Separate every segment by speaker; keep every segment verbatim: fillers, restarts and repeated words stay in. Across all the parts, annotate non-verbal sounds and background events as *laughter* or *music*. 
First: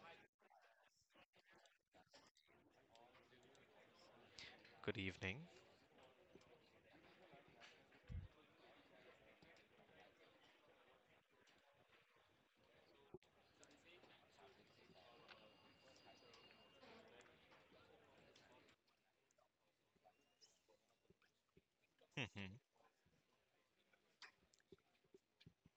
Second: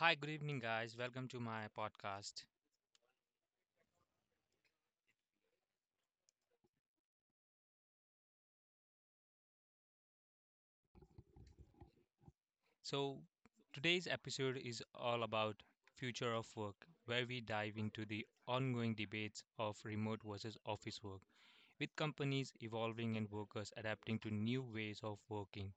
Speaker 1: Hi, good evening, guys. Welcome to my podcast.
Speaker 2: Good evening.
Speaker 1: So, today's episode is all about future of work, where we dive into the ongoing debates of remote versus office work, with
Speaker 2: *laughs*
Speaker 1: companies
Speaker 2: Mhm.
Speaker 1: evolving and workers adapting to new ways of working.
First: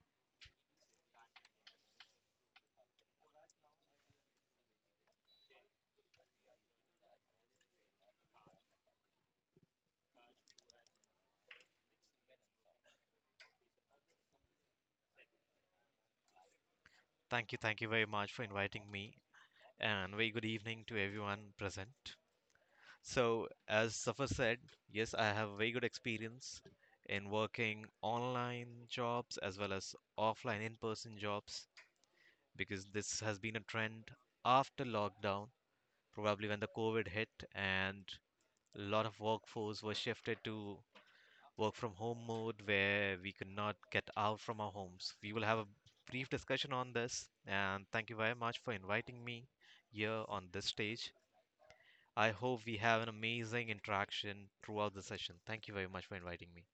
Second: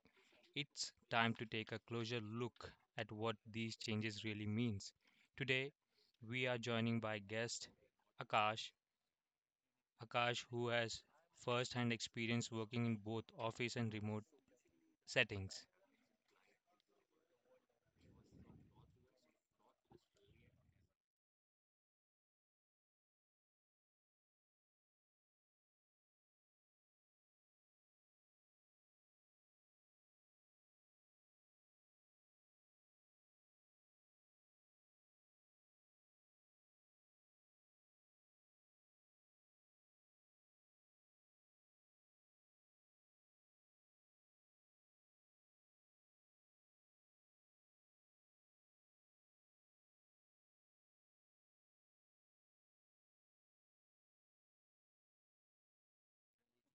Speaker 1: It's time to take a closer look at what these changes really means. Today, we are joining by guest Akash. Akash, who has first-hand experience working in both office and remote settings.
Speaker 2: Thank you, thank you very much for inviting me, and very good evening to everyone present. So, as Safar said, yes, I have very good experience in working online jobs as well as offline in-person jobs because this has been a trend after lockdown, probably when the COVID hit and a lot of workforce was shifted to work from home mode where we could not get out from our homes. We will have a brief discussion on this, and thank you very much for inviting me here on this stage. I hope we have an amazing interaction throughout the session. Thank you very much for inviting me.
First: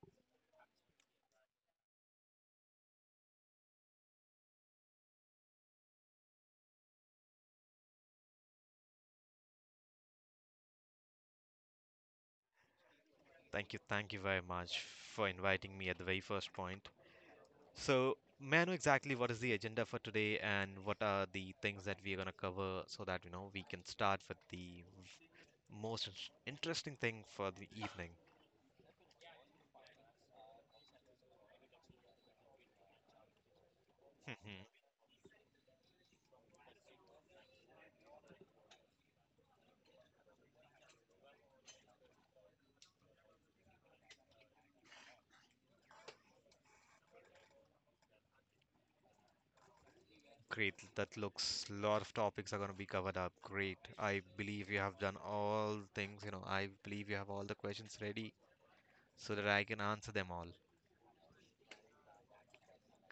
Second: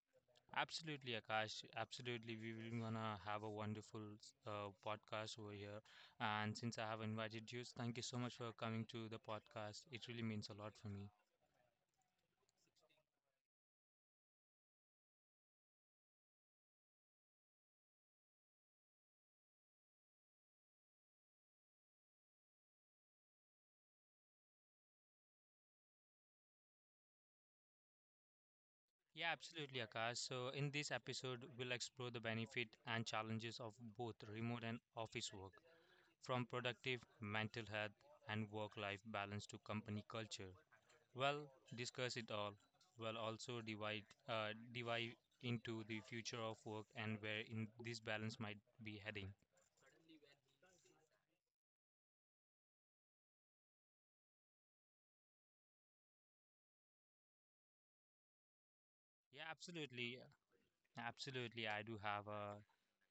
Speaker 1: Absolutely, Akash. Absolutely, we will gonna have a wonderful uh, podcast over here. And since I have invited you, thank you so much for coming to the podcast. It really means a lot for me.
Speaker 2: Thank you, thank you very much for inviting me at the very first point. So, may I know exactly what is the agenda for today and what are the things that we are going to cover so that you know we can start with the most interesting thing for the evening?
Speaker 1: Yeah, absolutely, Akash. So in this episode, we'll explore the benefit and challenges of both remote and
Speaker 2: *laughs*
Speaker 1: office work, from productive mental health and work-life balance to company culture. Well, discuss it all. Well, also divide uh, divide into the future of work and where in this balance might be heading.
Speaker 2: Great. That looks lot of topics are going to be covered up. Great. I believe you have done all things, you know, I believe you have all the questions ready so
Speaker 1: Yeah,
Speaker 2: that I can answer
Speaker 1: absolutely,
Speaker 2: them all.
Speaker 1: absolutely. I do have a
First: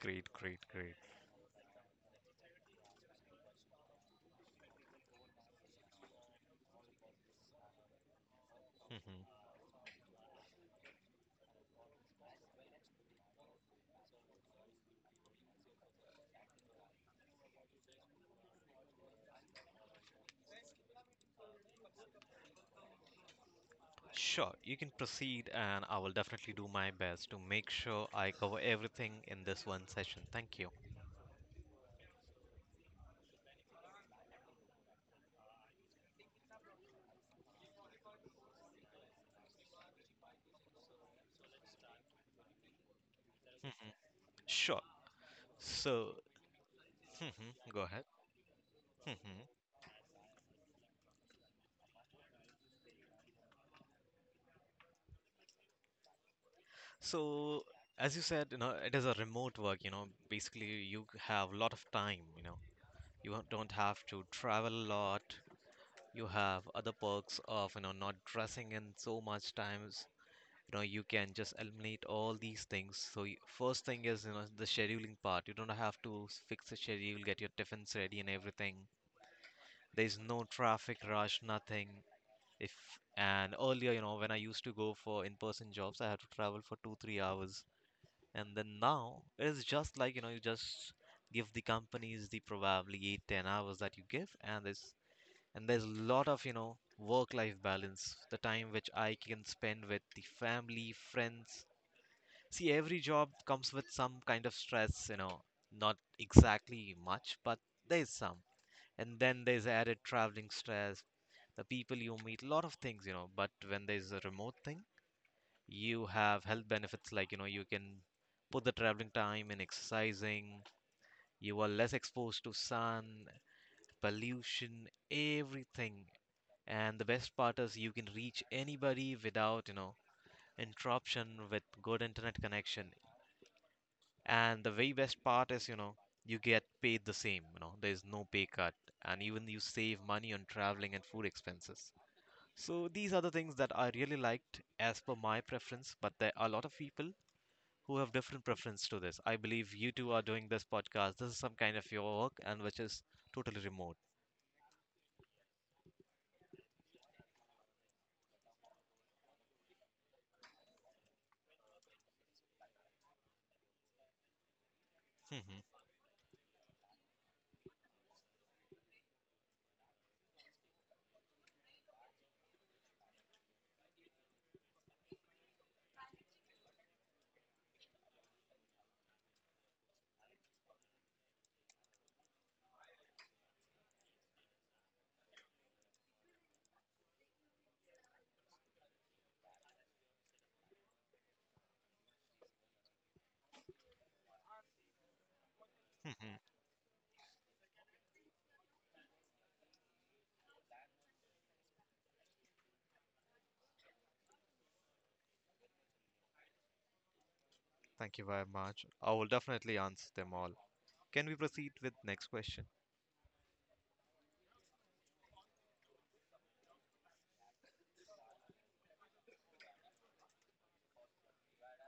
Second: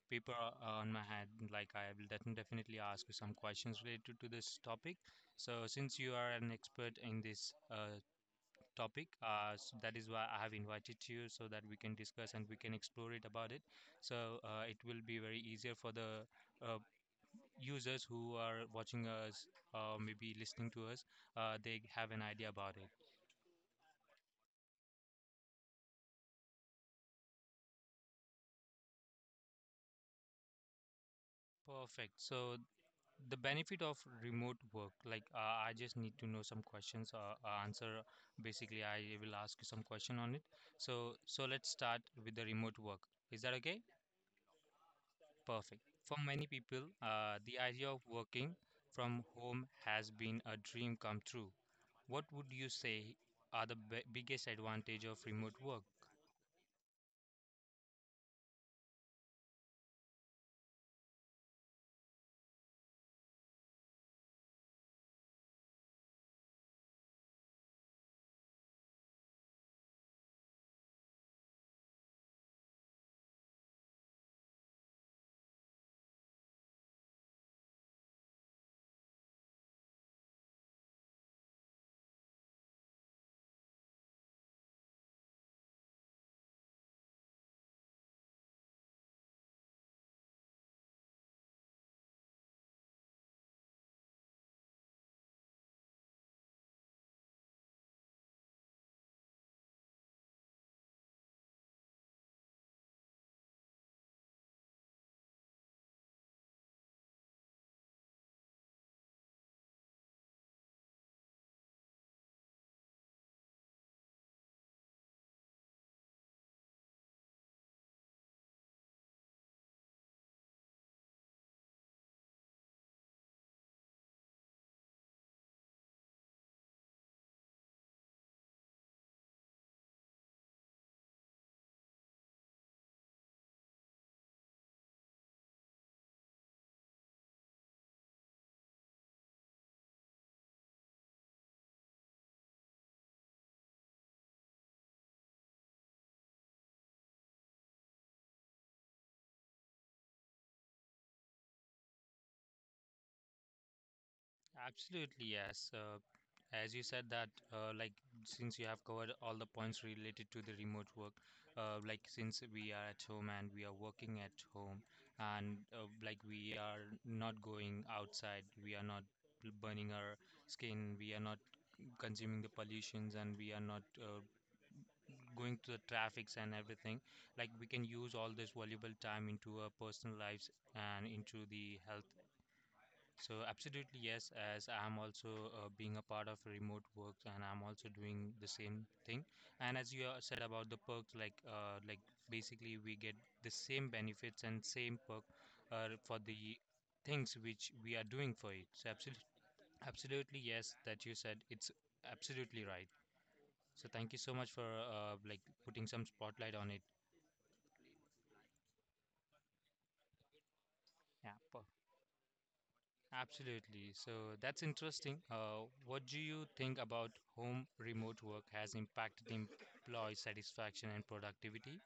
Speaker 2: Great,
Speaker 1: paper o-
Speaker 2: great,
Speaker 1: on
Speaker 2: great.
Speaker 1: my hand. Like I will defi- definitely ask you some questions related to this topic. So since you are an expert in this uh, topic,
Speaker 2: Hmm.
Speaker 1: uh, so that is why I have invited you so that we can discuss and we can explore it about it. So uh, it will be very easier for the uh, users who are watching us or maybe listening to us, uh, they have an idea about it.
Speaker 2: Sure, you can proceed, and I will definitely do my best to make sure I cover everything in this one session. Thank you.
Speaker 1: Perfect. So the benefit of remote work, like uh, I just need to know some questions or uh, answer. Basically, I will ask you some question on it. So so let's start with the remote work. Is that okay?
Speaker 2: Hmm. Sure.
Speaker 1: Perfect.
Speaker 2: So,
Speaker 1: For many people, uh, the
Speaker 2: hmm go
Speaker 1: idea of
Speaker 2: ahead.
Speaker 1: working from
Speaker 2: hmm
Speaker 1: home has been a dream come true. What would you say are the b biggest advantage of remote work?
Speaker 2: So, as you said, you know, it is a remote work, you know, basically you have a lot of time, you know, you don't have to travel a lot. You have other perks of, you know not dressing in so much times. You know you can just eliminate all these things. So first thing is, you know the scheduling part, you don't have to fix the schedule, get your tiffins ready and everything. There's no traffic rush, nothing. If and earlier, you know when I used to go for in-person jobs, I had to travel for two three hours. And then now it is just like, you know you just give the companies the probably eight ten hours that you give. And there's and there's a lot of, you know work life balance, the time which I can spend with the family friends. See, every job comes with some kind of stress you know not exactly much, but there's some, and then there's added traveling stress, the people you meet, a lot of things you know but when there's a remote thing, you have health benefits like, you know you can put the traveling time in exercising. You are less exposed to sun, pollution, everything. And the best part is, you can reach anybody without, you know, interruption with good internet connection. And the very best part is, you know, you get paid the same, you know, there's no pay cut. And even you save money on traveling and food expenses. So these are the things that I really liked as per my preference, but there are a lot of people who have different preference to this. I believe you two are doing this podcast. This is some kind of your work, and which is totally remote.
Speaker 1: Absolutely, yes. Uh, as you said that, uh, like since you have covered all the points related to the remote work, uh, like since we are at home and we are working at home, and uh, like we are not going outside, we are not burning our skin, we are not consuming the pollutions, and we are not uh, going to the traffics and everything. Like we can use all this valuable time into our personal lives and into the health, so absolutely yes, as I'm also uh, being a part of remote work and I'm also doing the same thing. And as you uh, said about the perks, like uh, like basically we get the same benefits and same perk uh, for the
Speaker 2: *laughs*
Speaker 1: things which we are doing for it. So absolutely, absolutely yes, that you said it's absolutely right. So thank you so much for uh, like putting some spotlight on it.
Speaker 2: Thank you very much. I will definitely answer them all. Can
Speaker 1: Yeah,
Speaker 2: we
Speaker 1: per-
Speaker 2: proceed with next question?
Speaker 1: Absolutely. So that's interesting. Uh, what do you think about home remote work has impacted employee satisfaction and productivity?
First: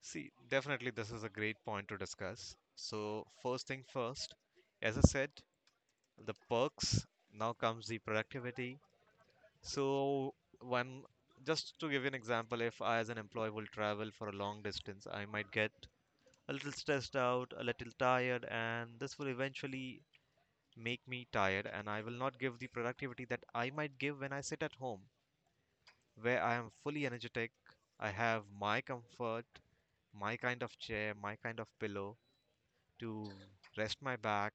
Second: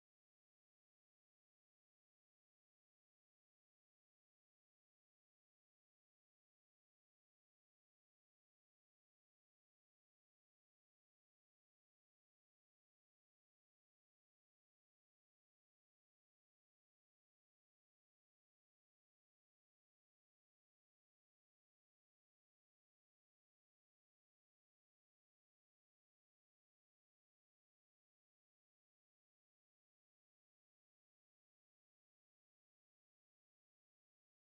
Speaker 2: See, definitely this is a great point to discuss. So first thing first, as I said, the perks, now comes the productivity. So one, just to give you an example, if I as an employee will travel for a long distance, I might get a little stressed out, a little tired, and this will eventually make me tired and I will not give the productivity that I might give when I sit at home, where I am fully energetic. I have my comfort, my kind of chair, my kind of pillow to rest my back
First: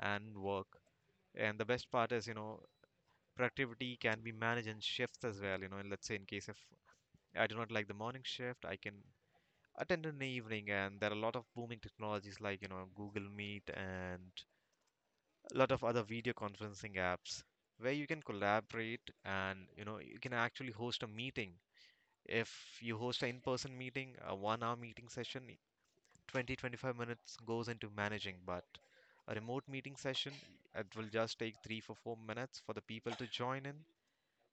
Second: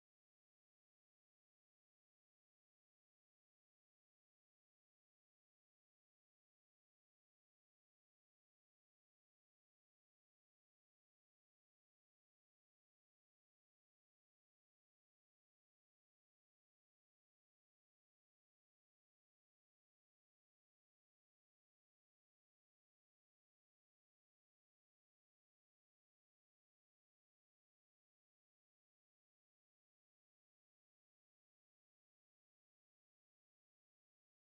Speaker 2: and work. And the best part is, you know, productivity can be managed in shifts as well. You know, let's say in case if I do not like the morning shift, I can attend in the evening. And there are a lot of booming technologies like, you know, Google Meet and a lot of other video conferencing apps where you can collaborate and, you know, you can actually host a meeting. If you host an in-person meeting, a one-hour meeting session, twenty twenty-five minutes goes into managing, but a remote meeting session, it will just take three for four minutes for the people to join in,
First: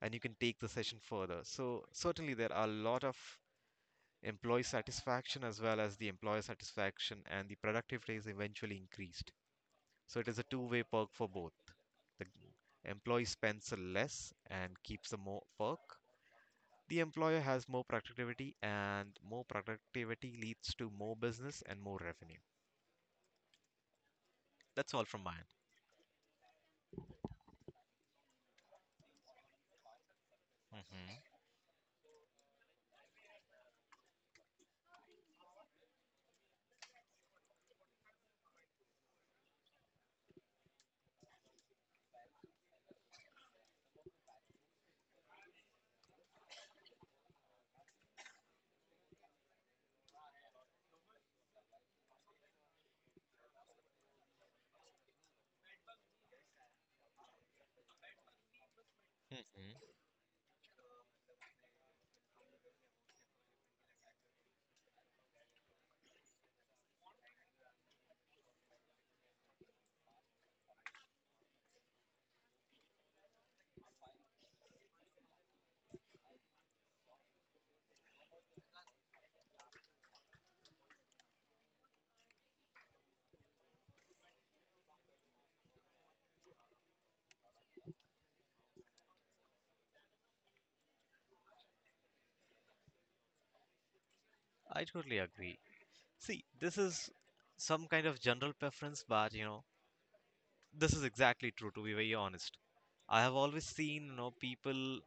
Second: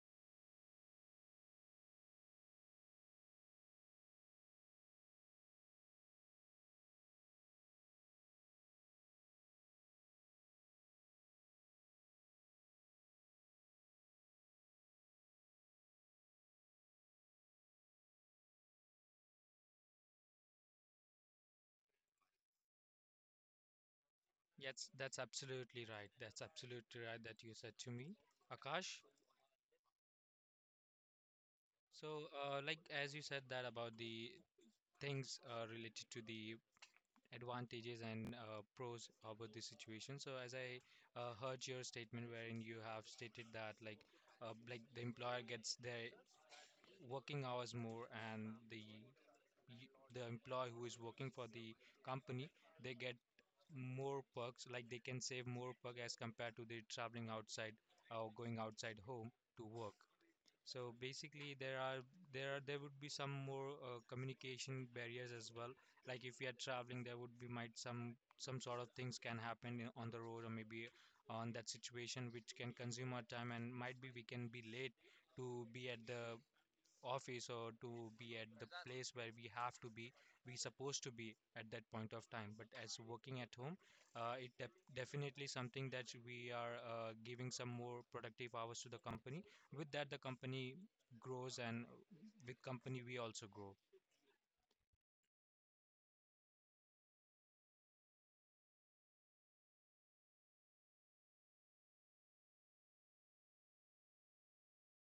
Speaker 2: and you can take the session further. So, certainly, there are a lot of employee satisfaction as well as the employer satisfaction, and the productivity is eventually increased. So, it is a two way perk for both. The employee spends less and keeps the more perk. The employer has more productivity, and more productivity leads to more business and more revenue.
Speaker 1: Yes,
Speaker 2: That's all
Speaker 1: that's
Speaker 2: from mine.
Speaker 1: absolutely right. That's absolutely right that you said to me, Akash. So, uh, like as you said that about the things uh, related to the advantages and uh, pros about the situation. So, as I uh, heard your statement wherein you have stated that like uh, like the employer gets their working hours more and the y- the employee who is working for the company, they get more perks, like they can save more perk as compared to the traveling outside or going outside home
Speaker 2: Mm,
Speaker 1: to work. So basically, there are there are there would be some more uh, communication barriers as well. Like if you are traveling, there would be might some some sort of things can happen in- on the road or maybe on that situation, which can consume our time and might be we can be late to be at the office or to be at the place where we have to be, we supposed to be at that point of time. But as working at home, uh, it def- definitely something that we are uh, giving some more productive hours to the company. With that, the company grows, and with company we also grow.
Speaker 2: I totally agree. See, this is some kind of general preference, but you know, this is exactly true, to be very honest. I have always seen, you know, people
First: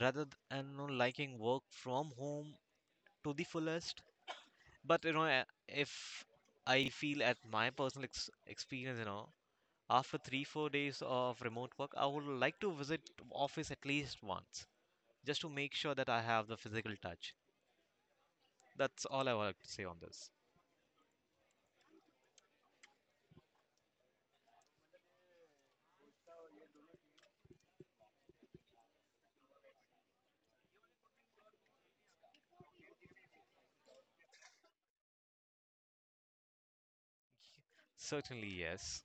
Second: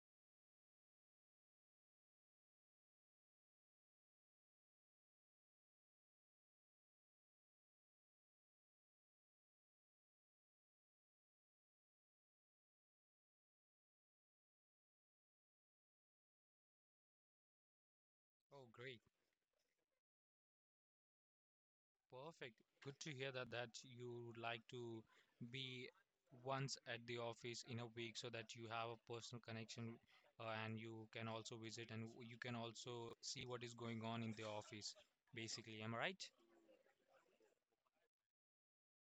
Speaker 2: rather than you know, liking work from home to the fullest. But you know, a- if I feel at my personal ex experience, you know, after three, four days of remote work, I would like to visit office at least once, just to make sure that I have the physical touch.
Speaker 1: Oh, great.
Speaker 2: That's all I would like to say on this.
Speaker 1: Perfect. Good to hear that that you would like to be once at the office in a week so that you have a personal connection uh, and you can also visit and w- you can also see what is going on in the office, basically. Am I right?
Speaker 2: Certainly, yes.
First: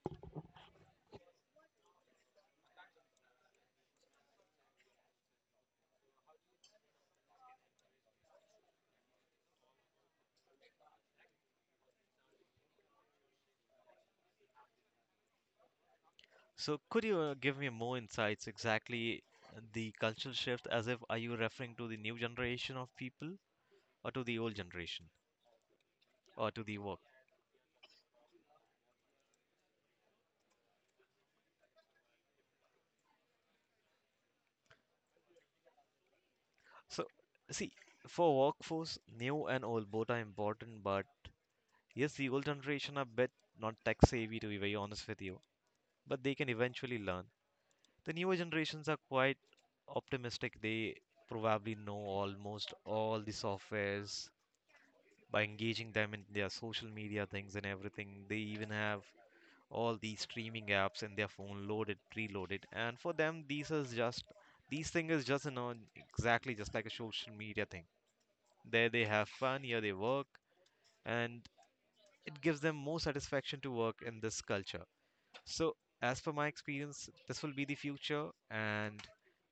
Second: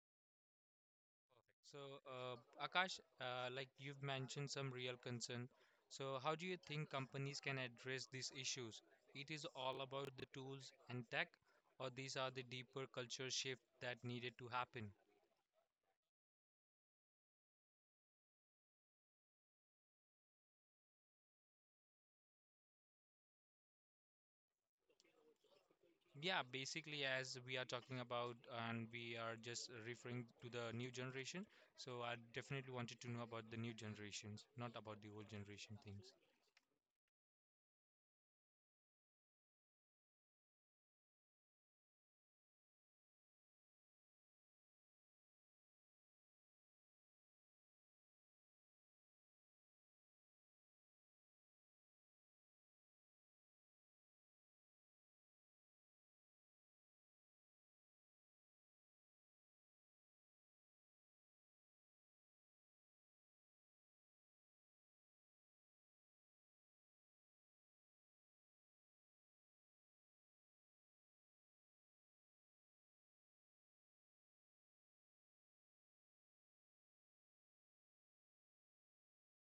Speaker 1: So, uh, Akash, uh, like you've mentioned some real concern. So, how do you think companies can address these issues? It is all about the tools and tech, or these are the deeper culture shift that needed to happen?
Speaker 2: So could you uh, give me more insights, exactly, uh, the cultural shift. As if, are you referring to the new generation of people or to the old generation
Speaker 1: Yeah,
Speaker 2: or to the work?
Speaker 1: basically, as we are talking about and we are just referring to the new generation, so I definitely wanted to know about the new generations, not about the old generation things.
Speaker 2: So see, for workforce, new and old both are important, but yes, the old generation are bit not tech savvy, to be very honest with you, but they can eventually learn. The newer generations are quite optimistic. They probably know almost all the softwares by engaging them in their social media things and everything. They even have all these streaming apps in their phone loaded, preloaded, and for them these is just these thing is just, you know exactly just like a social media thing. There they have fun, here they work, and it gives them more satisfaction to work in this culture. So as per my experience, this will be the future, and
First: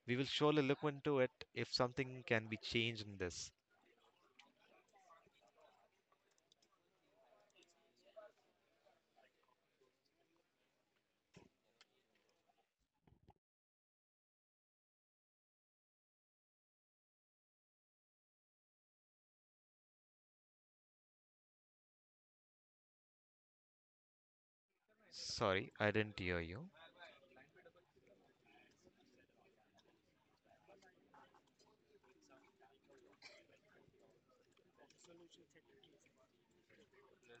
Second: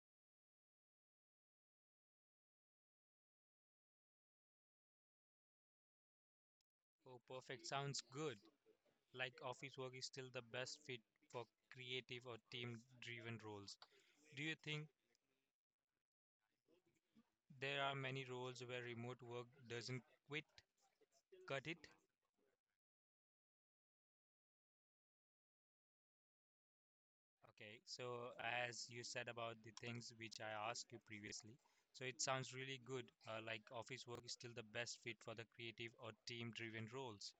Speaker 2: we will surely look into it if something can be changed in this.
Speaker 1: Oh, perfect. Sounds good. Like office work is still the best fit for creative or team-driven roles. Do you think there are many roles where remote work doesn't quit, cut it?
Speaker 2: Sorry, I didn't hear you.
Speaker 1: Okay, so as you said about the things which I asked you previously, so it sounds really good. Uh, like office work is still the best fit for the creative or team-driven roles.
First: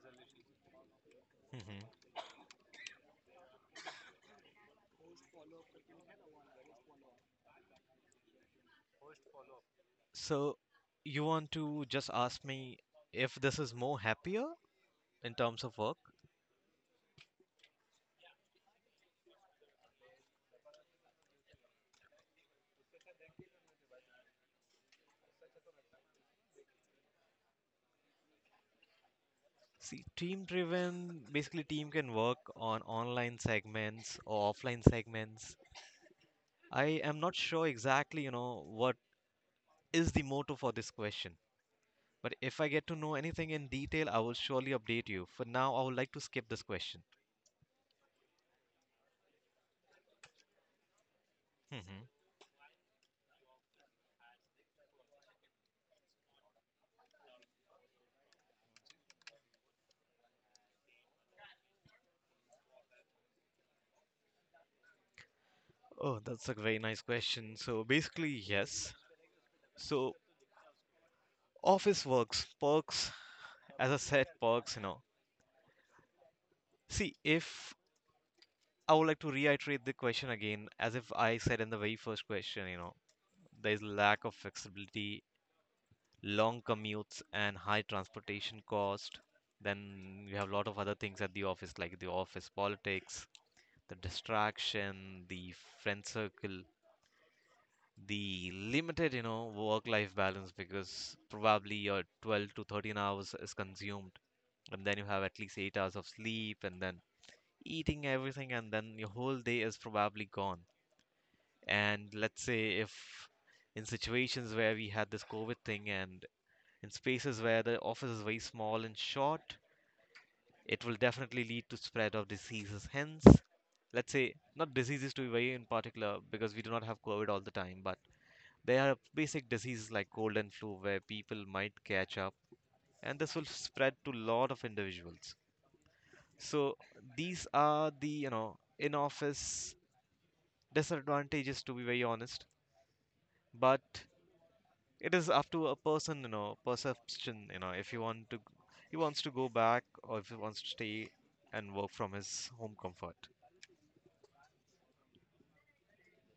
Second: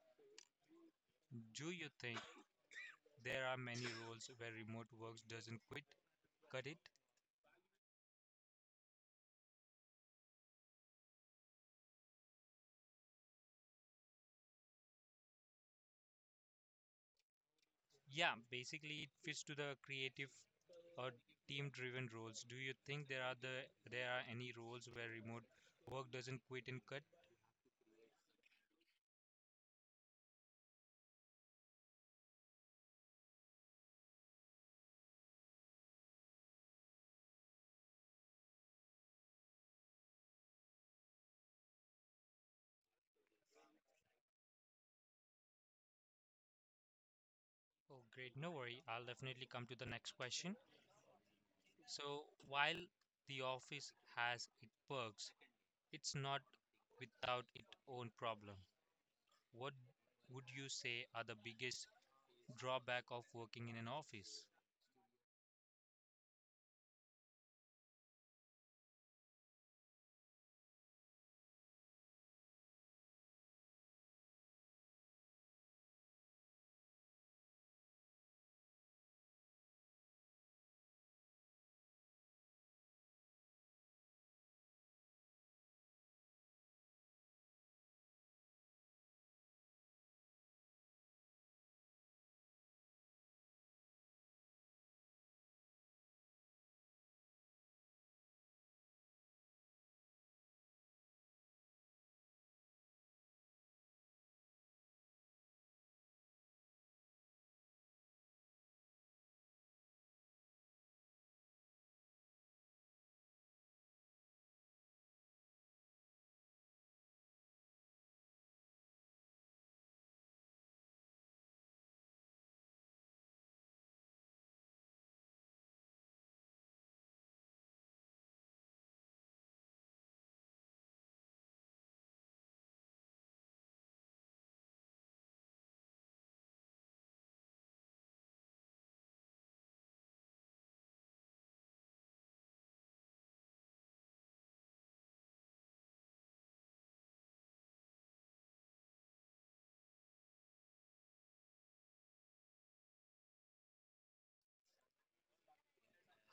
Speaker 1: Do
Speaker 2: hmm
Speaker 1: you think there are many roles where remote work doesn't quit, cut it?
Speaker 2: so you want to just ask me if this is more happier in terms of work.
Speaker 1: Yeah, basically it fits to the creative or team-driven roles. Do you think there are the there are any roles where remote work doesn't quit and cut?
Speaker 2: See, team driven, basically team can work on online segments or offline segments. I am not sure exactly, you know, what is the motto for this question. But if I get to know anything in detail, I will surely update you. For now, I would like to skip this question.
Speaker 1: Oh, great. No worry. I'll definitely come to the next question.
Speaker 2: hmm
Speaker 1: So while the office has its perks, it's not without its own problem. What would you say are the biggest drawback of working in an office?
Speaker 2: Oh, that's a very nice question. So basically, yes. So office works, perks, as I said, perks, you know. See, if I would like to reiterate the question again, as if I said in the very first question, you know there is lack of flexibility, long commutes, and high transportation cost. Then you have a lot of other things at the office, like the office politics, the distraction, the friend circle, the limited, you know, work-life balance because probably your twelve to thirteen hours is consumed, and then you have at least eight hours of sleep, and then eating everything, and then your whole day is probably gone. And let's say, if in situations where we had this COVID thing, and in spaces where the office is very small and short, it will definitely lead to spread of diseases. Hence, let's say not diseases, to be very in particular, because we do not have COVID all the time, but there are basic diseases like cold and flu where people might catch up, and this will spread to a lot of individuals. So these are the, you know in office disadvantages, to be very honest, but it is up to a person, you know perception, you know if he want to he wants to go back, or if he wants to stay and work from his home comfort.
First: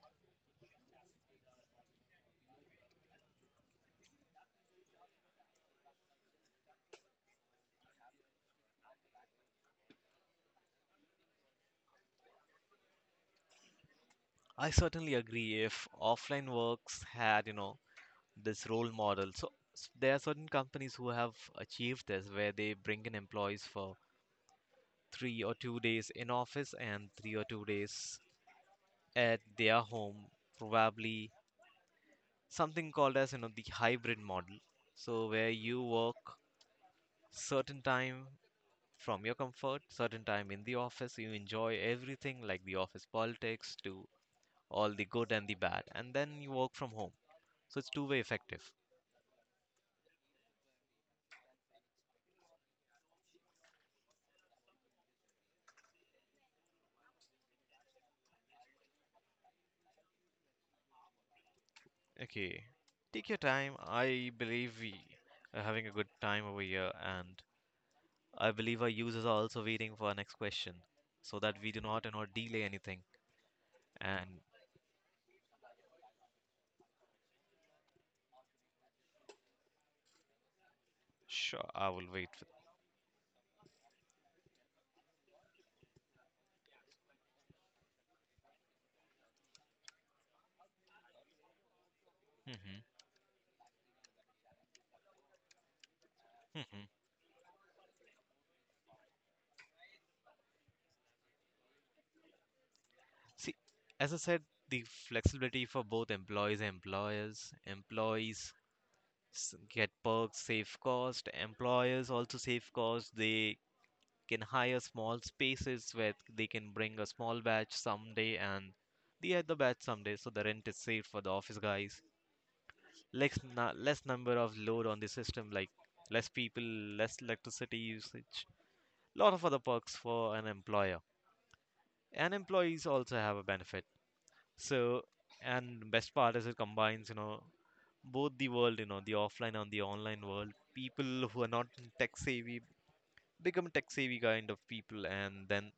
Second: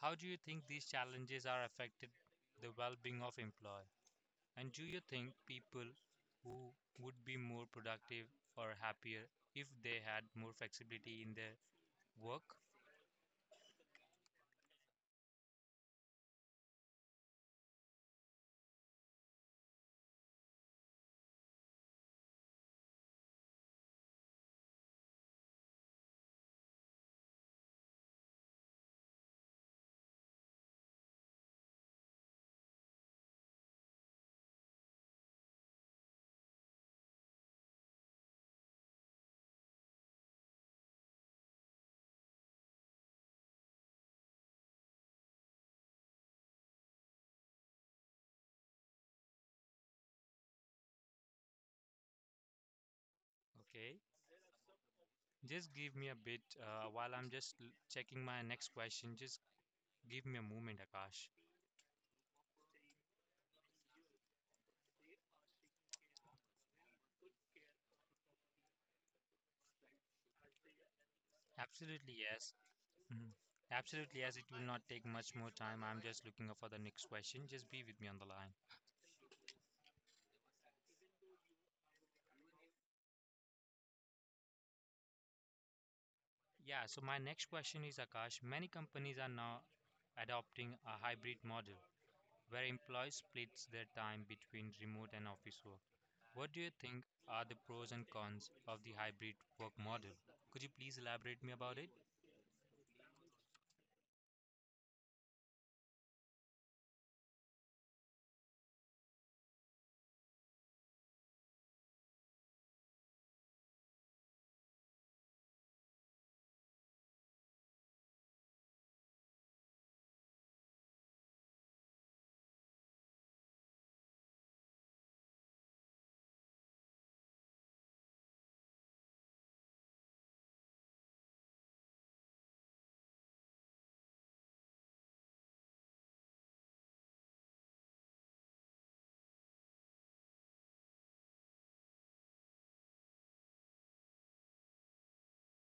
Speaker 1: How do you think these challenges are affected the well-being of employee? And do you think people who would be more productive or happier if they had more flexibility in their work?
Speaker 2: I certainly agree, if offline works had, you know this role model. So s- there are certain companies who have achieved this where they bring in employees for three or two days in office and three or two days at their home, probably something called as, you know the hybrid model. So where you work certain time from your comfort, certain time in the office, you enjoy everything like the office politics, to all the good and the bad, and then you work from home. So it's two-way effective.
Speaker 1: Okay, just give me a bit uh, while I'm just l- checking my next question. Just Give me a moment, Akash.
Speaker 2: Okay, take your time. I believe we are having a good time over here, and I believe our users are also waiting for our next question, so that we do not
Speaker 1: Absolutely,
Speaker 2: and not
Speaker 1: yes.
Speaker 2: delay anything.
Speaker 1: Mhm. Absolutely, yes.
Speaker 2: And
Speaker 1: It will not take much more time. I'm just looking for the next question. Just be with me on the line.
Speaker 2: sure, I will wait
Speaker 1: Yeah, so my next question is Akash. Many companies are now adopting a hybrid model
Speaker 2: for.
Speaker 1: where
Speaker 2: hmm
Speaker 1: employees splits their time between remote and office work. What do you
Speaker 2: hmm
Speaker 1: think are the pros and cons of the hybrid work model? Could you please elaborate me about it?
Speaker 2: See, as I said, the flexibility for both employees and employers, employees s- get perks, save cost. Employers also save cost. They can hire small spaces where they can bring a small batch someday and they had the other batch someday, so the rent is safe for the office guys. Less na- less number of load on the system, like less people, less electricity usage. Lot of other perks for an employer. And employees also have a benefit. So, and best part is it combines, you know, both the world, you know, the offline and the online world. People who are not tech savvy become tech savvy kind of people, and then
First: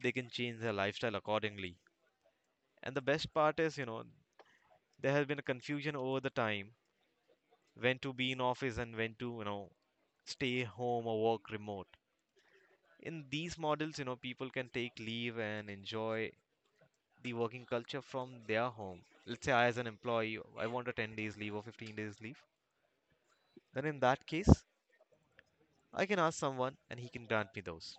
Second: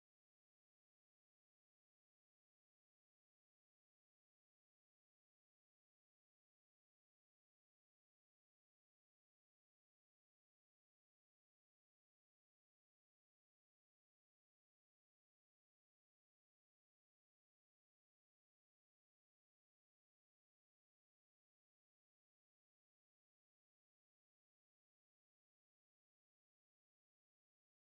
Speaker 2: they can change their lifestyle accordingly. And the best part is, you know, there has been a confusion over the time when to be in office and when to, you know, stay home or work remote. In these models, you know, people can take leave and enjoy the working culture from their home. Let's say I as an employee, I want a ten days leave or fifteen days leave. Then in that case, I can ask someone and he can grant me those.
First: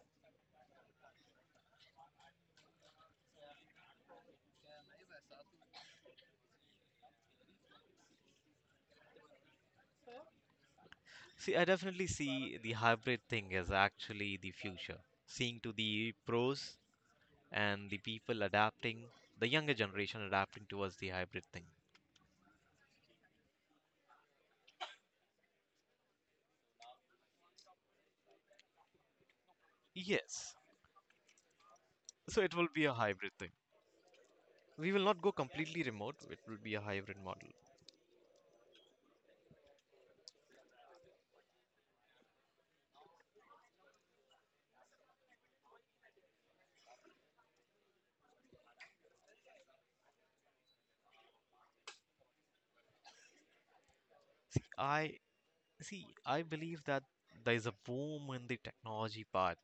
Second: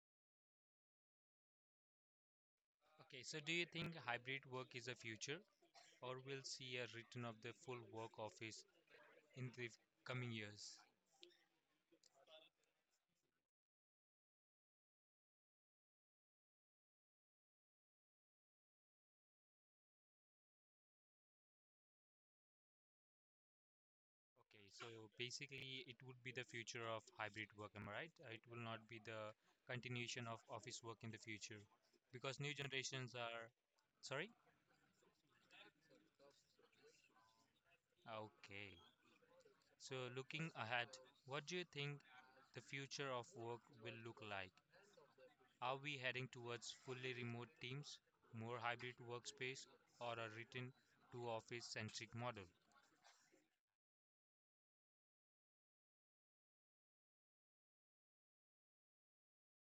Speaker 1: Okay, so do you think hybrid work is the future, or we'll see a return of the full work office in the coming years?
Speaker 2: See, I definitely see the hybrid thing as actually the future. Seeing to the pros and the people adapting, the younger generation adapting towards the hybrid thing.
Speaker 1: Okay, so basically it would be the future of hybrid work, am I right? Uh, it will not be the continuation of
Speaker 2: Yes.
Speaker 1: office work in the future because
Speaker 2: So
Speaker 1: new
Speaker 2: it will be a
Speaker 1: generations
Speaker 2: hybrid
Speaker 1: are.
Speaker 2: thing.
Speaker 1: Sorry?
Speaker 2: We will not go completely remote. It will be a hybrid model.
Speaker 1: Okay. So looking ahead, what do you think the future of work will look like? Are we heading towards fully remote teams, more hybrid workspace, or a return to office centric model?
Speaker 2: See, I see. I believe that there is a boom in the technology part,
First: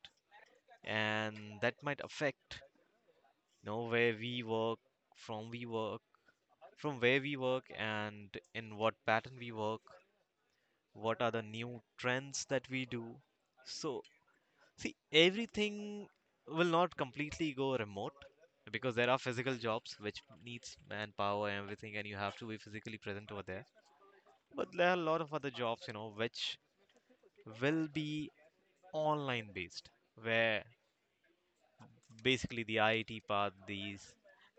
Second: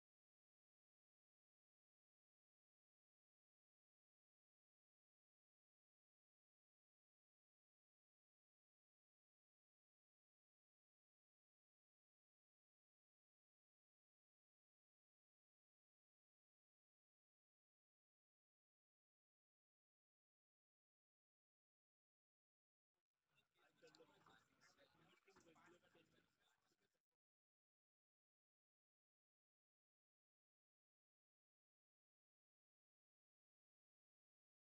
Speaker 2: and that might affect, you know, where we work, from we work, from where we work, and in what pattern we work. What are the new trends that we do? So see, everything will not completely go remote because there are physical jobs which needs manpower and everything and you have to be physically present over there. But there are a lot of other jobs, you know, which will be online based, where basically the I T part, these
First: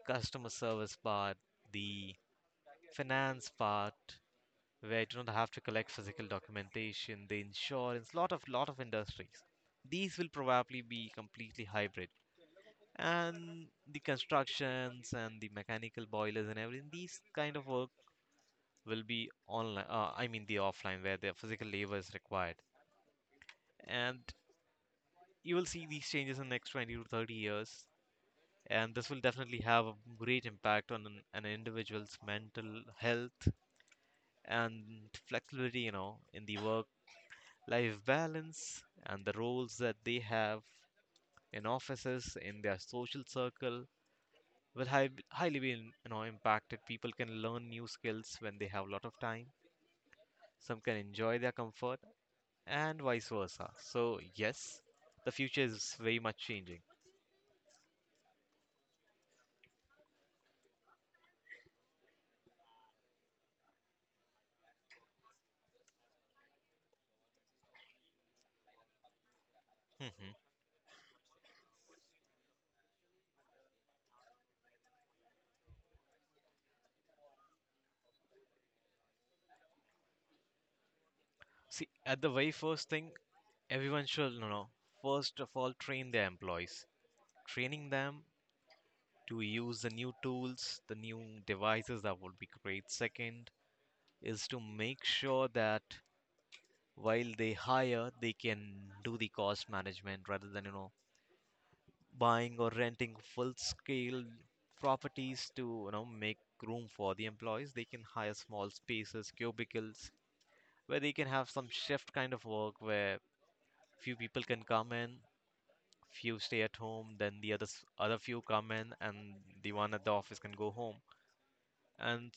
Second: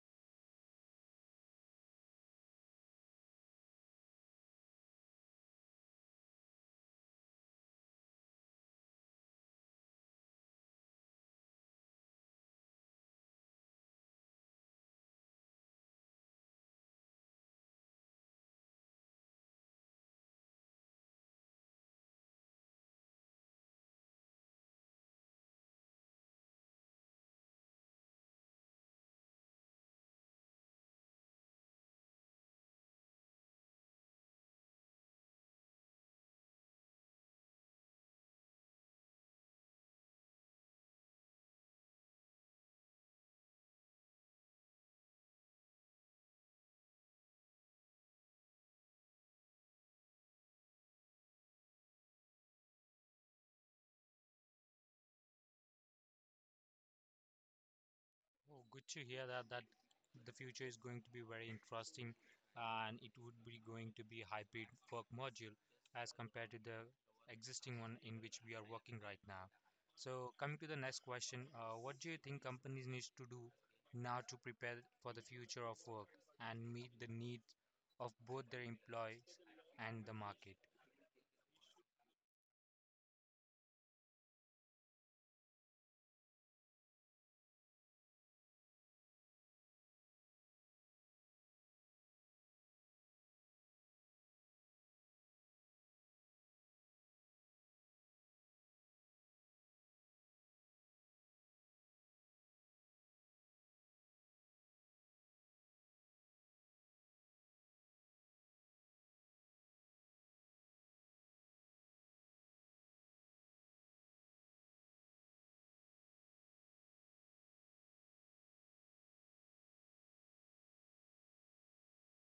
Speaker 2: customer service part, the finance part, where I do not have to collect physical documentation, the insurance, lot of lot of industries. These will probably be completely hybrid. And the constructions and the mechanical boilers and everything, these kind of work will be online. Uh, I mean the offline, where the physical labor is required. And you will see these changes in the next twenty to thirty years. And this will definitely have a great impact on an, an individual's mental health and flexibility, you know, in the work life balance, and the roles that they have in offices, in their social circle will hi- highly be in- you know, impacted. People can learn new skills when they have a lot of time. Some can enjoy their comfort and vice versa. So, yes, the future is very much changing.
Speaker 1: Oh, good to hear that that the future is going to be very interesting and it would be going to be hybrid work module as compared to the existing one in which we are working right now. So
Speaker 2: hmm
Speaker 1: coming to the next question, uh, what do you think companies need to do now to prepare for the future of work and meet the needs of both their employees and the market?
Speaker 2: See, at the very first thing, everyone should, you know, first of all train their employees. Training them to use the new tools, the new devices, that would be great. Second, is to make sure that while they hire, they can do the cost management rather than, you know, buying or renting full scale properties to, you know, make room for the employees. They can hire small spaces, cubicles, where they can have some shift kind of work where few people can come in, few stay at home, then the others, other few come in, and the one at the office can go home, and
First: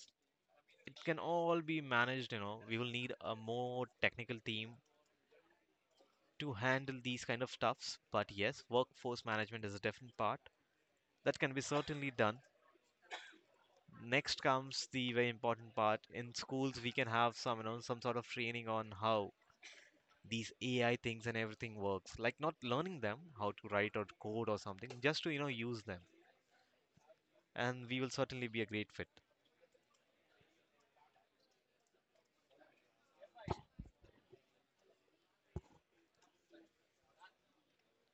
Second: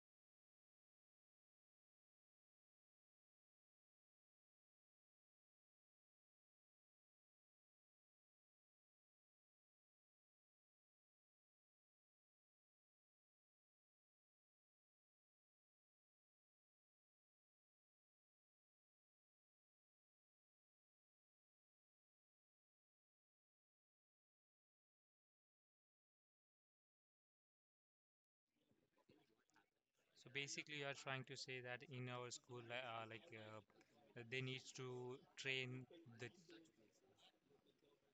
Speaker 2: it can all be managed. You know, we will need a more technical team to handle these kind of stuffs. But yes, workforce management is a different part that can be certainly done. Next comes the very important part. In schools, we can have some, you know, some sort of training on how these A I things and everything works. Like, not learning them how to write or code or something, just to, you know, use them. And we will certainly be a great fit.
Speaker 1: So basically, you are trying to say that in our school, li- uh, like uh, they need to train the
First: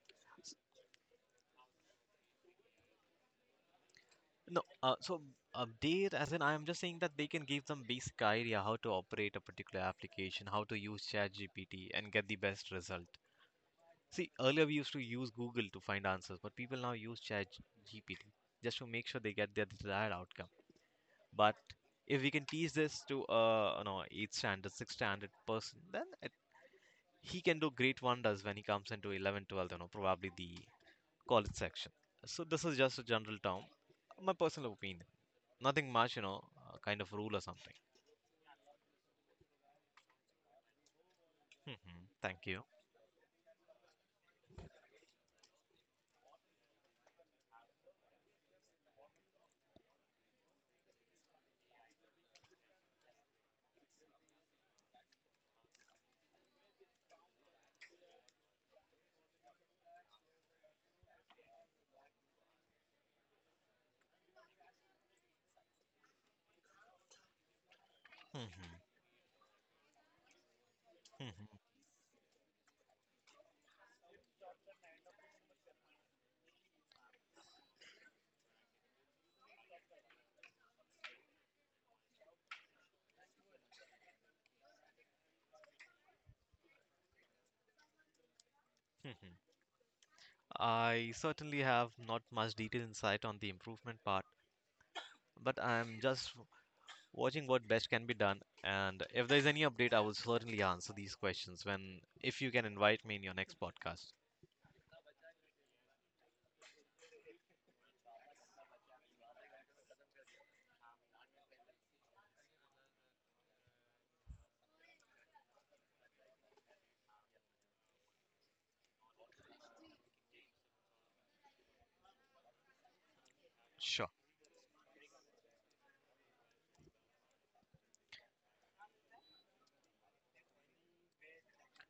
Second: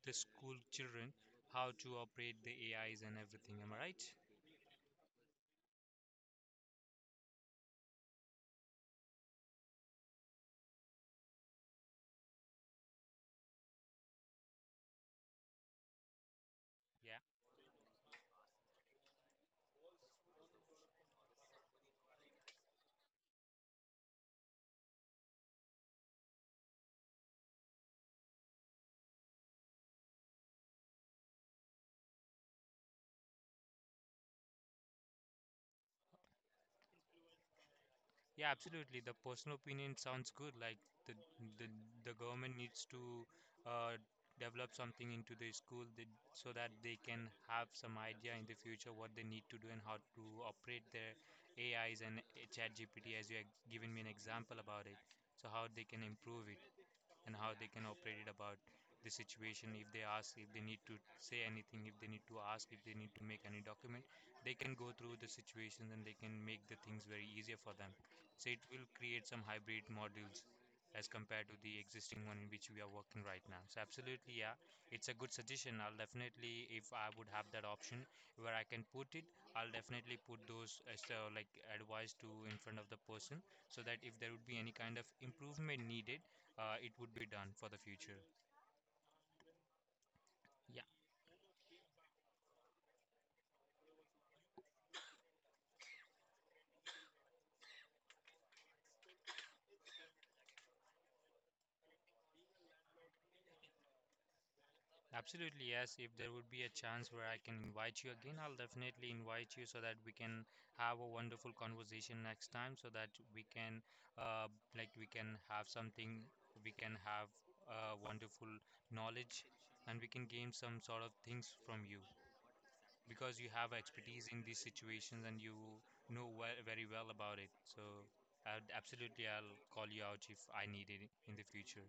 Speaker 1: the school children how to operate the A Is and everything. Am I right?
Speaker 2: No, uh, so update as in I am just saying that they can give some basic idea how to operate a particular application, how to use ChatGPT and get the best result. See, earlier we used to use Google to find answers, but people now
Speaker 1: Yeah.
Speaker 2: use Chat G P T just to make sure they get their desired outcome. But if we can teach this to a, you know, eighth standard, sixth standard person, then it, he can do great wonders when he comes into eleven, twelve, you know, probably the college section. So this is just a general term, my personal opinion. Nothing much, you know, uh, kind of rule or something.
Speaker 1: Yeah, absolutely. The personal opinion sounds good. Like the the
Speaker 2: hmm
Speaker 1: the
Speaker 2: Thank
Speaker 1: government
Speaker 2: you.
Speaker 1: needs to uh, develop something into the school, that so that they can have some idea in the future what they need to do and how to operate their A Is and uh, ChatGPT, as you have given me an example about it. So how they can improve it, and how they can operate it about the situation, if they ask, if they need to say anything, if they need to ask, if they need to make any document, they can go through the situations and they can make the things very easier for them.
Speaker 2: hmm
Speaker 1: So it will create some hybrid modules as compared
Speaker 2: hmm
Speaker 1: to the existing one in which we are working right now. So absolutely, yeah, it's a good suggestion. I'll definitely, if I would have that option where I can put it, I'll definitely put those as uh, like advice to in front of the person, so that if there would be any kind of improvement needed, uh, it would be done for the future.
Speaker 2: hmm
Speaker 1: Yeah,
Speaker 2: I certainly have not much detailed insight on the improvement part, but I'm just watching what best can be done. And if there's any update, I will certainly answer these questions when, if you can invite me in your next podcast.
Speaker 1: absolutely. Yes, if there would be a chance where I can invite you again, I'll definitely invite you so that we can have a wonderful conversation next time so that we can, uh, like, we can have something, we can have uh, wonderful knowledge and we can gain some sort of things from you because you have
Speaker 2: Sure,
Speaker 1: expertise in these situations and you know well, very well about it. So, I'd, absolutely, I'll call you out if I need it in the future.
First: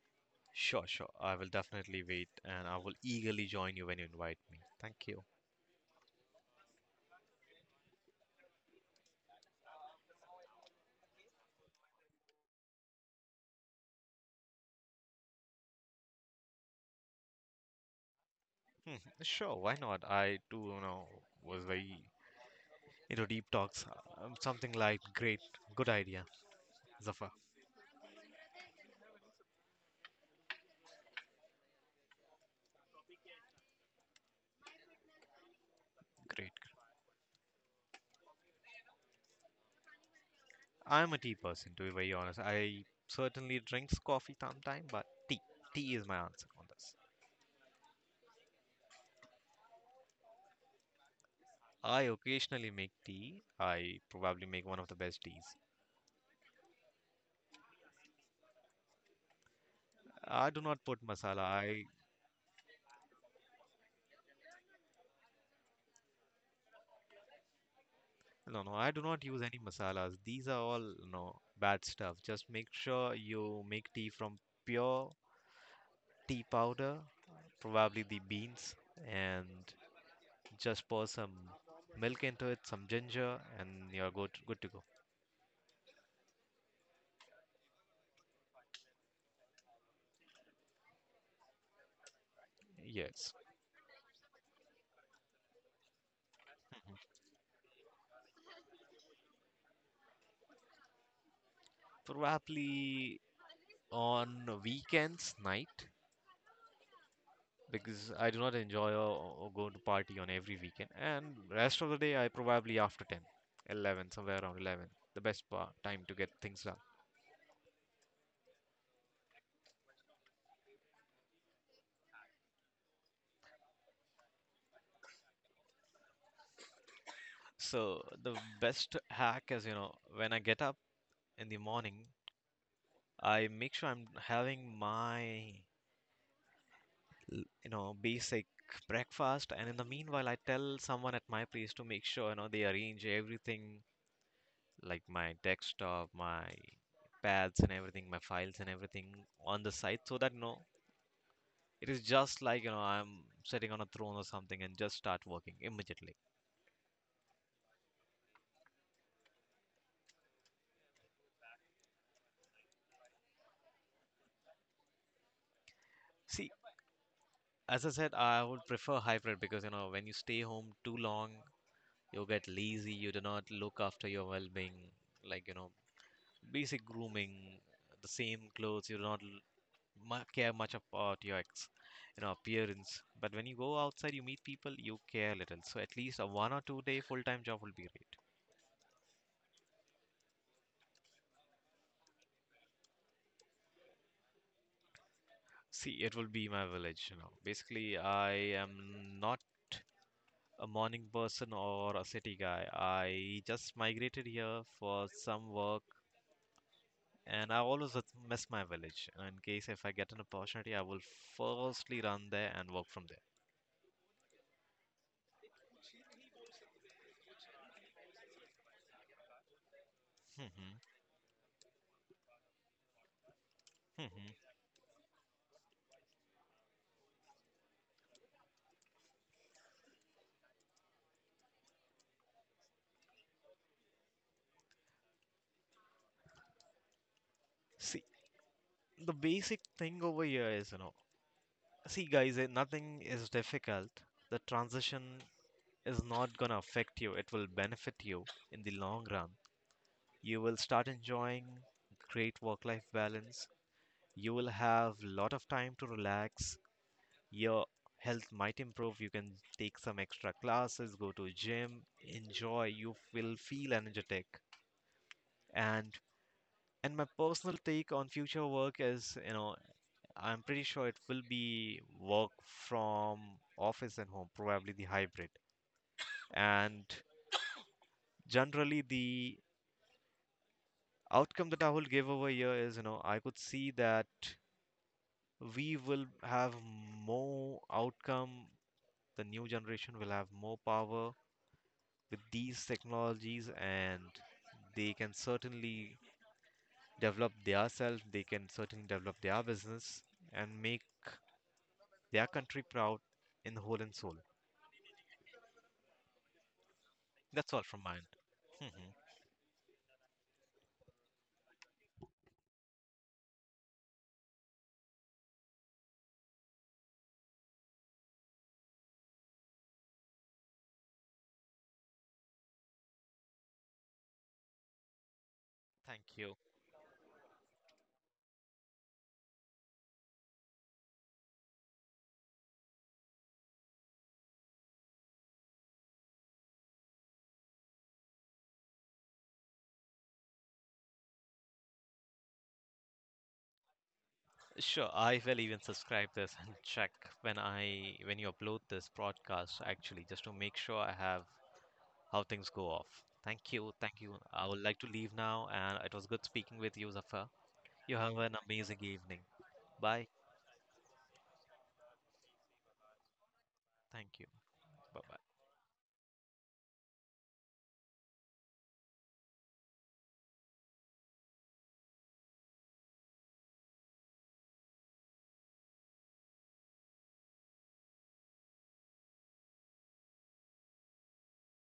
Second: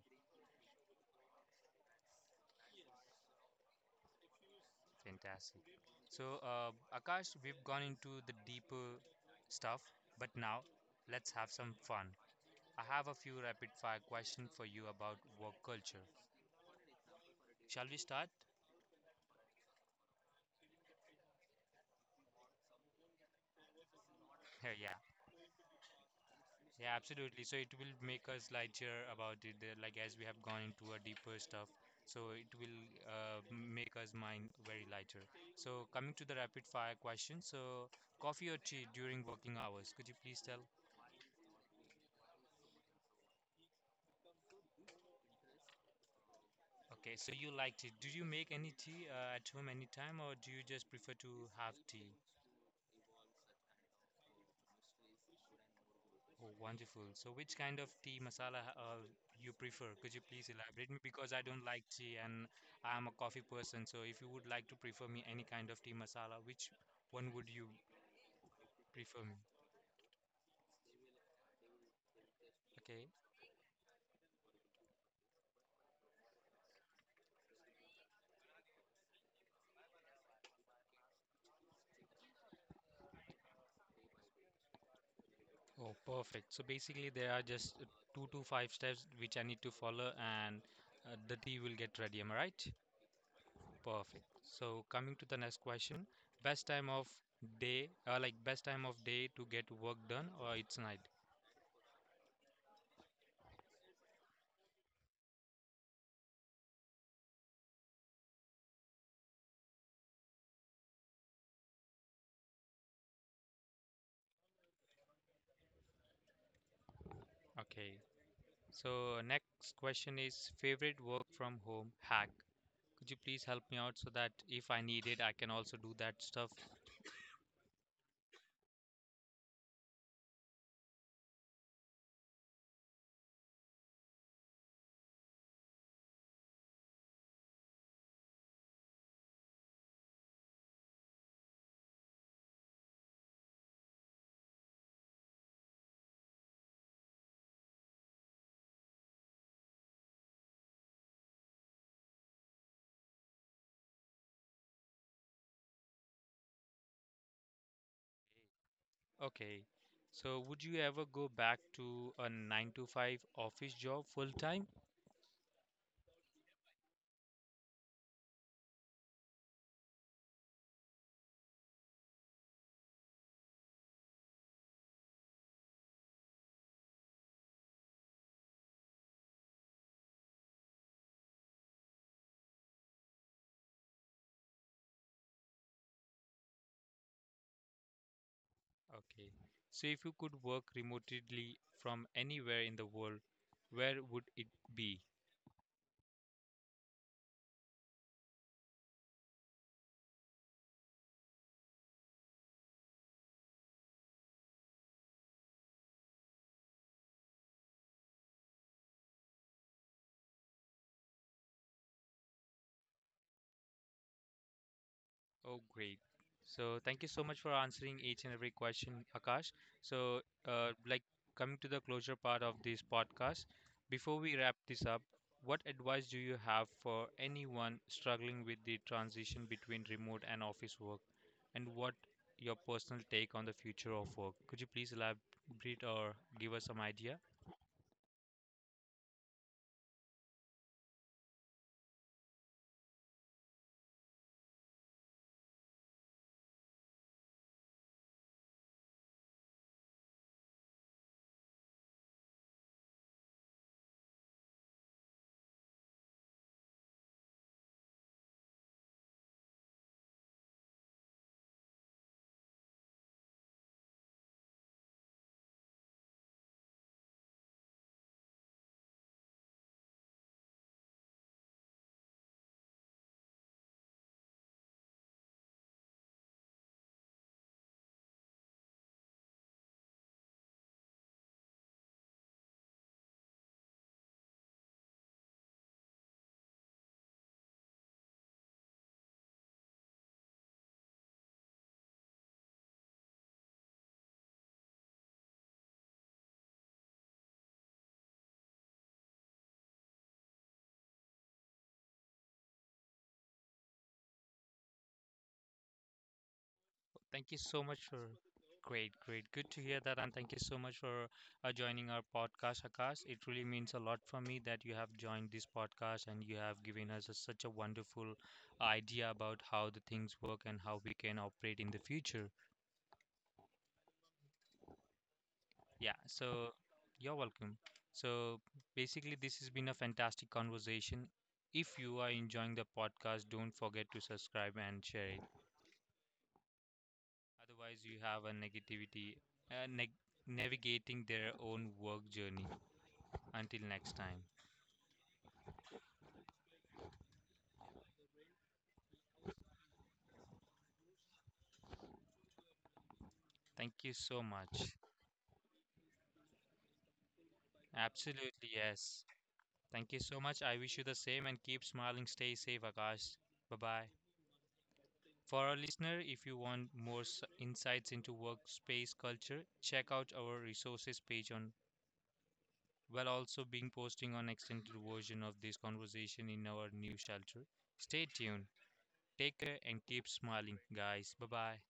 Speaker 2: sure, sure. I will definitely wait and I will eagerly join you when you invite me. Thank you.
Speaker 1: Fantastic. So, uh, Akash, we've gone into the deeper stuff, but now let's have some fun. I have a few rapid fire questions for you about work culture. Shall we start? *laughs*
Speaker 2: Hmm, sure, why not? I too, you know, was very into deep talks. Um,
Speaker 1: Yeah,
Speaker 2: something
Speaker 1: yeah,
Speaker 2: like great, good idea,
Speaker 1: yeah,
Speaker 2: Zafar.
Speaker 1: absolutely. So it will make us lighter about it, uh, like as we have gone into a deeper stuff. So it will uh, make us mind very lighter. So coming to the
Speaker 2: Great.
Speaker 1: rapid fire question. So coffee or tea during working hours? Could you please tell?
Speaker 2: I'm a tea person, to be very honest. I certainly drinks coffee sometime, but tea, tea is my answer on this.
Speaker 1: Okay, so you like tea. Do you make any tea uh, at home anytime, or do you just prefer to have
Speaker 2: I
Speaker 1: tea?
Speaker 2: occasionally make tea. I probably make one of the best teas.
Speaker 1: Oh, wonderful. So which kind of tea masala uh, you prefer? Could you please
Speaker 2: I do not
Speaker 1: elaborate me?
Speaker 2: put
Speaker 1: Because
Speaker 2: masala.
Speaker 1: I don't like
Speaker 2: I
Speaker 1: tea and I'm a coffee person. So if you would like to prefer me any kind of tea masala, which one would you
Speaker 2: no, no. I do
Speaker 1: prefer
Speaker 2: not
Speaker 1: me?
Speaker 2: use any masalas. These are all no bad stuff. Just make
Speaker 1: Okay.
Speaker 2: sure you make tea from pure tea powder, probably the beans, and just pour some milk into it, some ginger, and you're good good to go.
Speaker 1: Oh, perfect. So basically, there are just uh, two to five steps which I need to follow, and uh, the tea will get ready. Am I right?
Speaker 2: Yes,
Speaker 1: Perfect. So coming to the next question, best time of day, uh, like best time of day to get work done, or it's night.
Speaker 2: probably on weekends night. Because I do not enjoy or, or go to party on every weekend. And rest of the day, I probably after ten, eleven, somewhere around eleven, the best part, time to get things done.
Speaker 1: Okay. So next question is favorite work from home hack. Could you please help me out so that if I need it, I can also do that stuff?
Speaker 2: So the best hack is, you know, when I get up in the morning, I make sure I'm having my, l- you know, basic breakfast, and in the meanwhile, I tell someone at my place to make sure, you know, they arrange everything like my desktop, my pads and everything, my files and everything on the site so that, you know, it is just like, you know, I'm sitting on a throne or something and just start working immediately.
Speaker 1: Okay. So would you ever go back to a nine to five office job full time?
Speaker 2: See, as I said, I would prefer hybrid because, you know, when you stay home too long, you get lazy, you do not look after your well being, like, you know, basic grooming, the same clothes, you do not l- mu- care much about your ex, you know, appearance. But when you go outside, you meet people, you care a little. So at least a one or two day full time job will be great.
Speaker 1: Okay. So if you could work remotely from anywhere in the world, where would it be?
Speaker 2: See, it will be my village, you know. Basically, I am not a morning person or a city guy. I just migrated here for some work, and I always with- miss my village. In case if I get an opportunity, I will firstly run there and work from there.
Speaker 1: Oh, great. So thank you so much for answering each and every question, Akash. So, uh,
Speaker 2: hmm
Speaker 1: like coming to the closure part of this podcast, before
Speaker 2: hmm
Speaker 1: we wrap this up, what advice do you have for anyone struggling with the transition between remote and office work, and what your personal take on the future of work? Could you please elaborate or give us some idea?
Speaker 2: See, the basic thing over here is, you know, see guys, eh, nothing is difficult. The transition is not gonna affect you. It will benefit you in the long run. You will start enjoying great work-life balance. You will have lot of time to relax your health might improve. You can take some extra classes, go to gym, enjoy. You will feel energetic. And and my personal take on future work is, you know, I'm pretty sure it will be work from office and home, probably the hybrid. And generally the outcome that I will give over here is, you know, I could see that we will have more outcome. The new generation will have more power with these technologies, and they can certainly develop themselves, they can certainly develop their business and make their country proud in the whole and soul.
Speaker 1: Thank you
Speaker 2: That's
Speaker 1: so
Speaker 2: all
Speaker 1: much
Speaker 2: from
Speaker 1: for
Speaker 2: mine.
Speaker 1: great,
Speaker 2: Mhm.
Speaker 1: great. Good to hear that, and thank you so much for uh, joining our podcast, Akash. It really means a lot for me that you have joined this podcast and you have given us a, such a wonderful idea about how the things work and how we can operate in the future. Yeah,
Speaker 2: Thank you.
Speaker 1: so you're welcome. So basically, this has been a fantastic conversation. If you are enjoying the podcast, don't forget to subscribe and share it. Otherwise, you have a negativity uh, neg navigating their own work journey. Until next time,
Speaker 2: Sure, I will even subscribe this and check when I when you upload this broadcast actually just to make sure I have how things go off. Thank
Speaker 1: thank
Speaker 2: you,
Speaker 1: you
Speaker 2: thank you.
Speaker 1: so
Speaker 2: I would
Speaker 1: much.
Speaker 2: like to leave now, and it was good speaking with you, Zafar. You have an
Speaker 1: Absolutely,
Speaker 2: amazing
Speaker 1: yes.
Speaker 2: evening.
Speaker 1: Thank you
Speaker 2: Bye.
Speaker 1: so much. I wish you the same and keep smiling. Stay safe, Akash. Bye bye.
Speaker 2: Thank you. Bye bye.
Speaker 1: For our listener, if you want more s- insights into workspace culture, check out our resources page on. We'll also being posting on extended version of this conversation in our new shelter. Stay tuned. Take care and keep smiling, guys. Bye bye.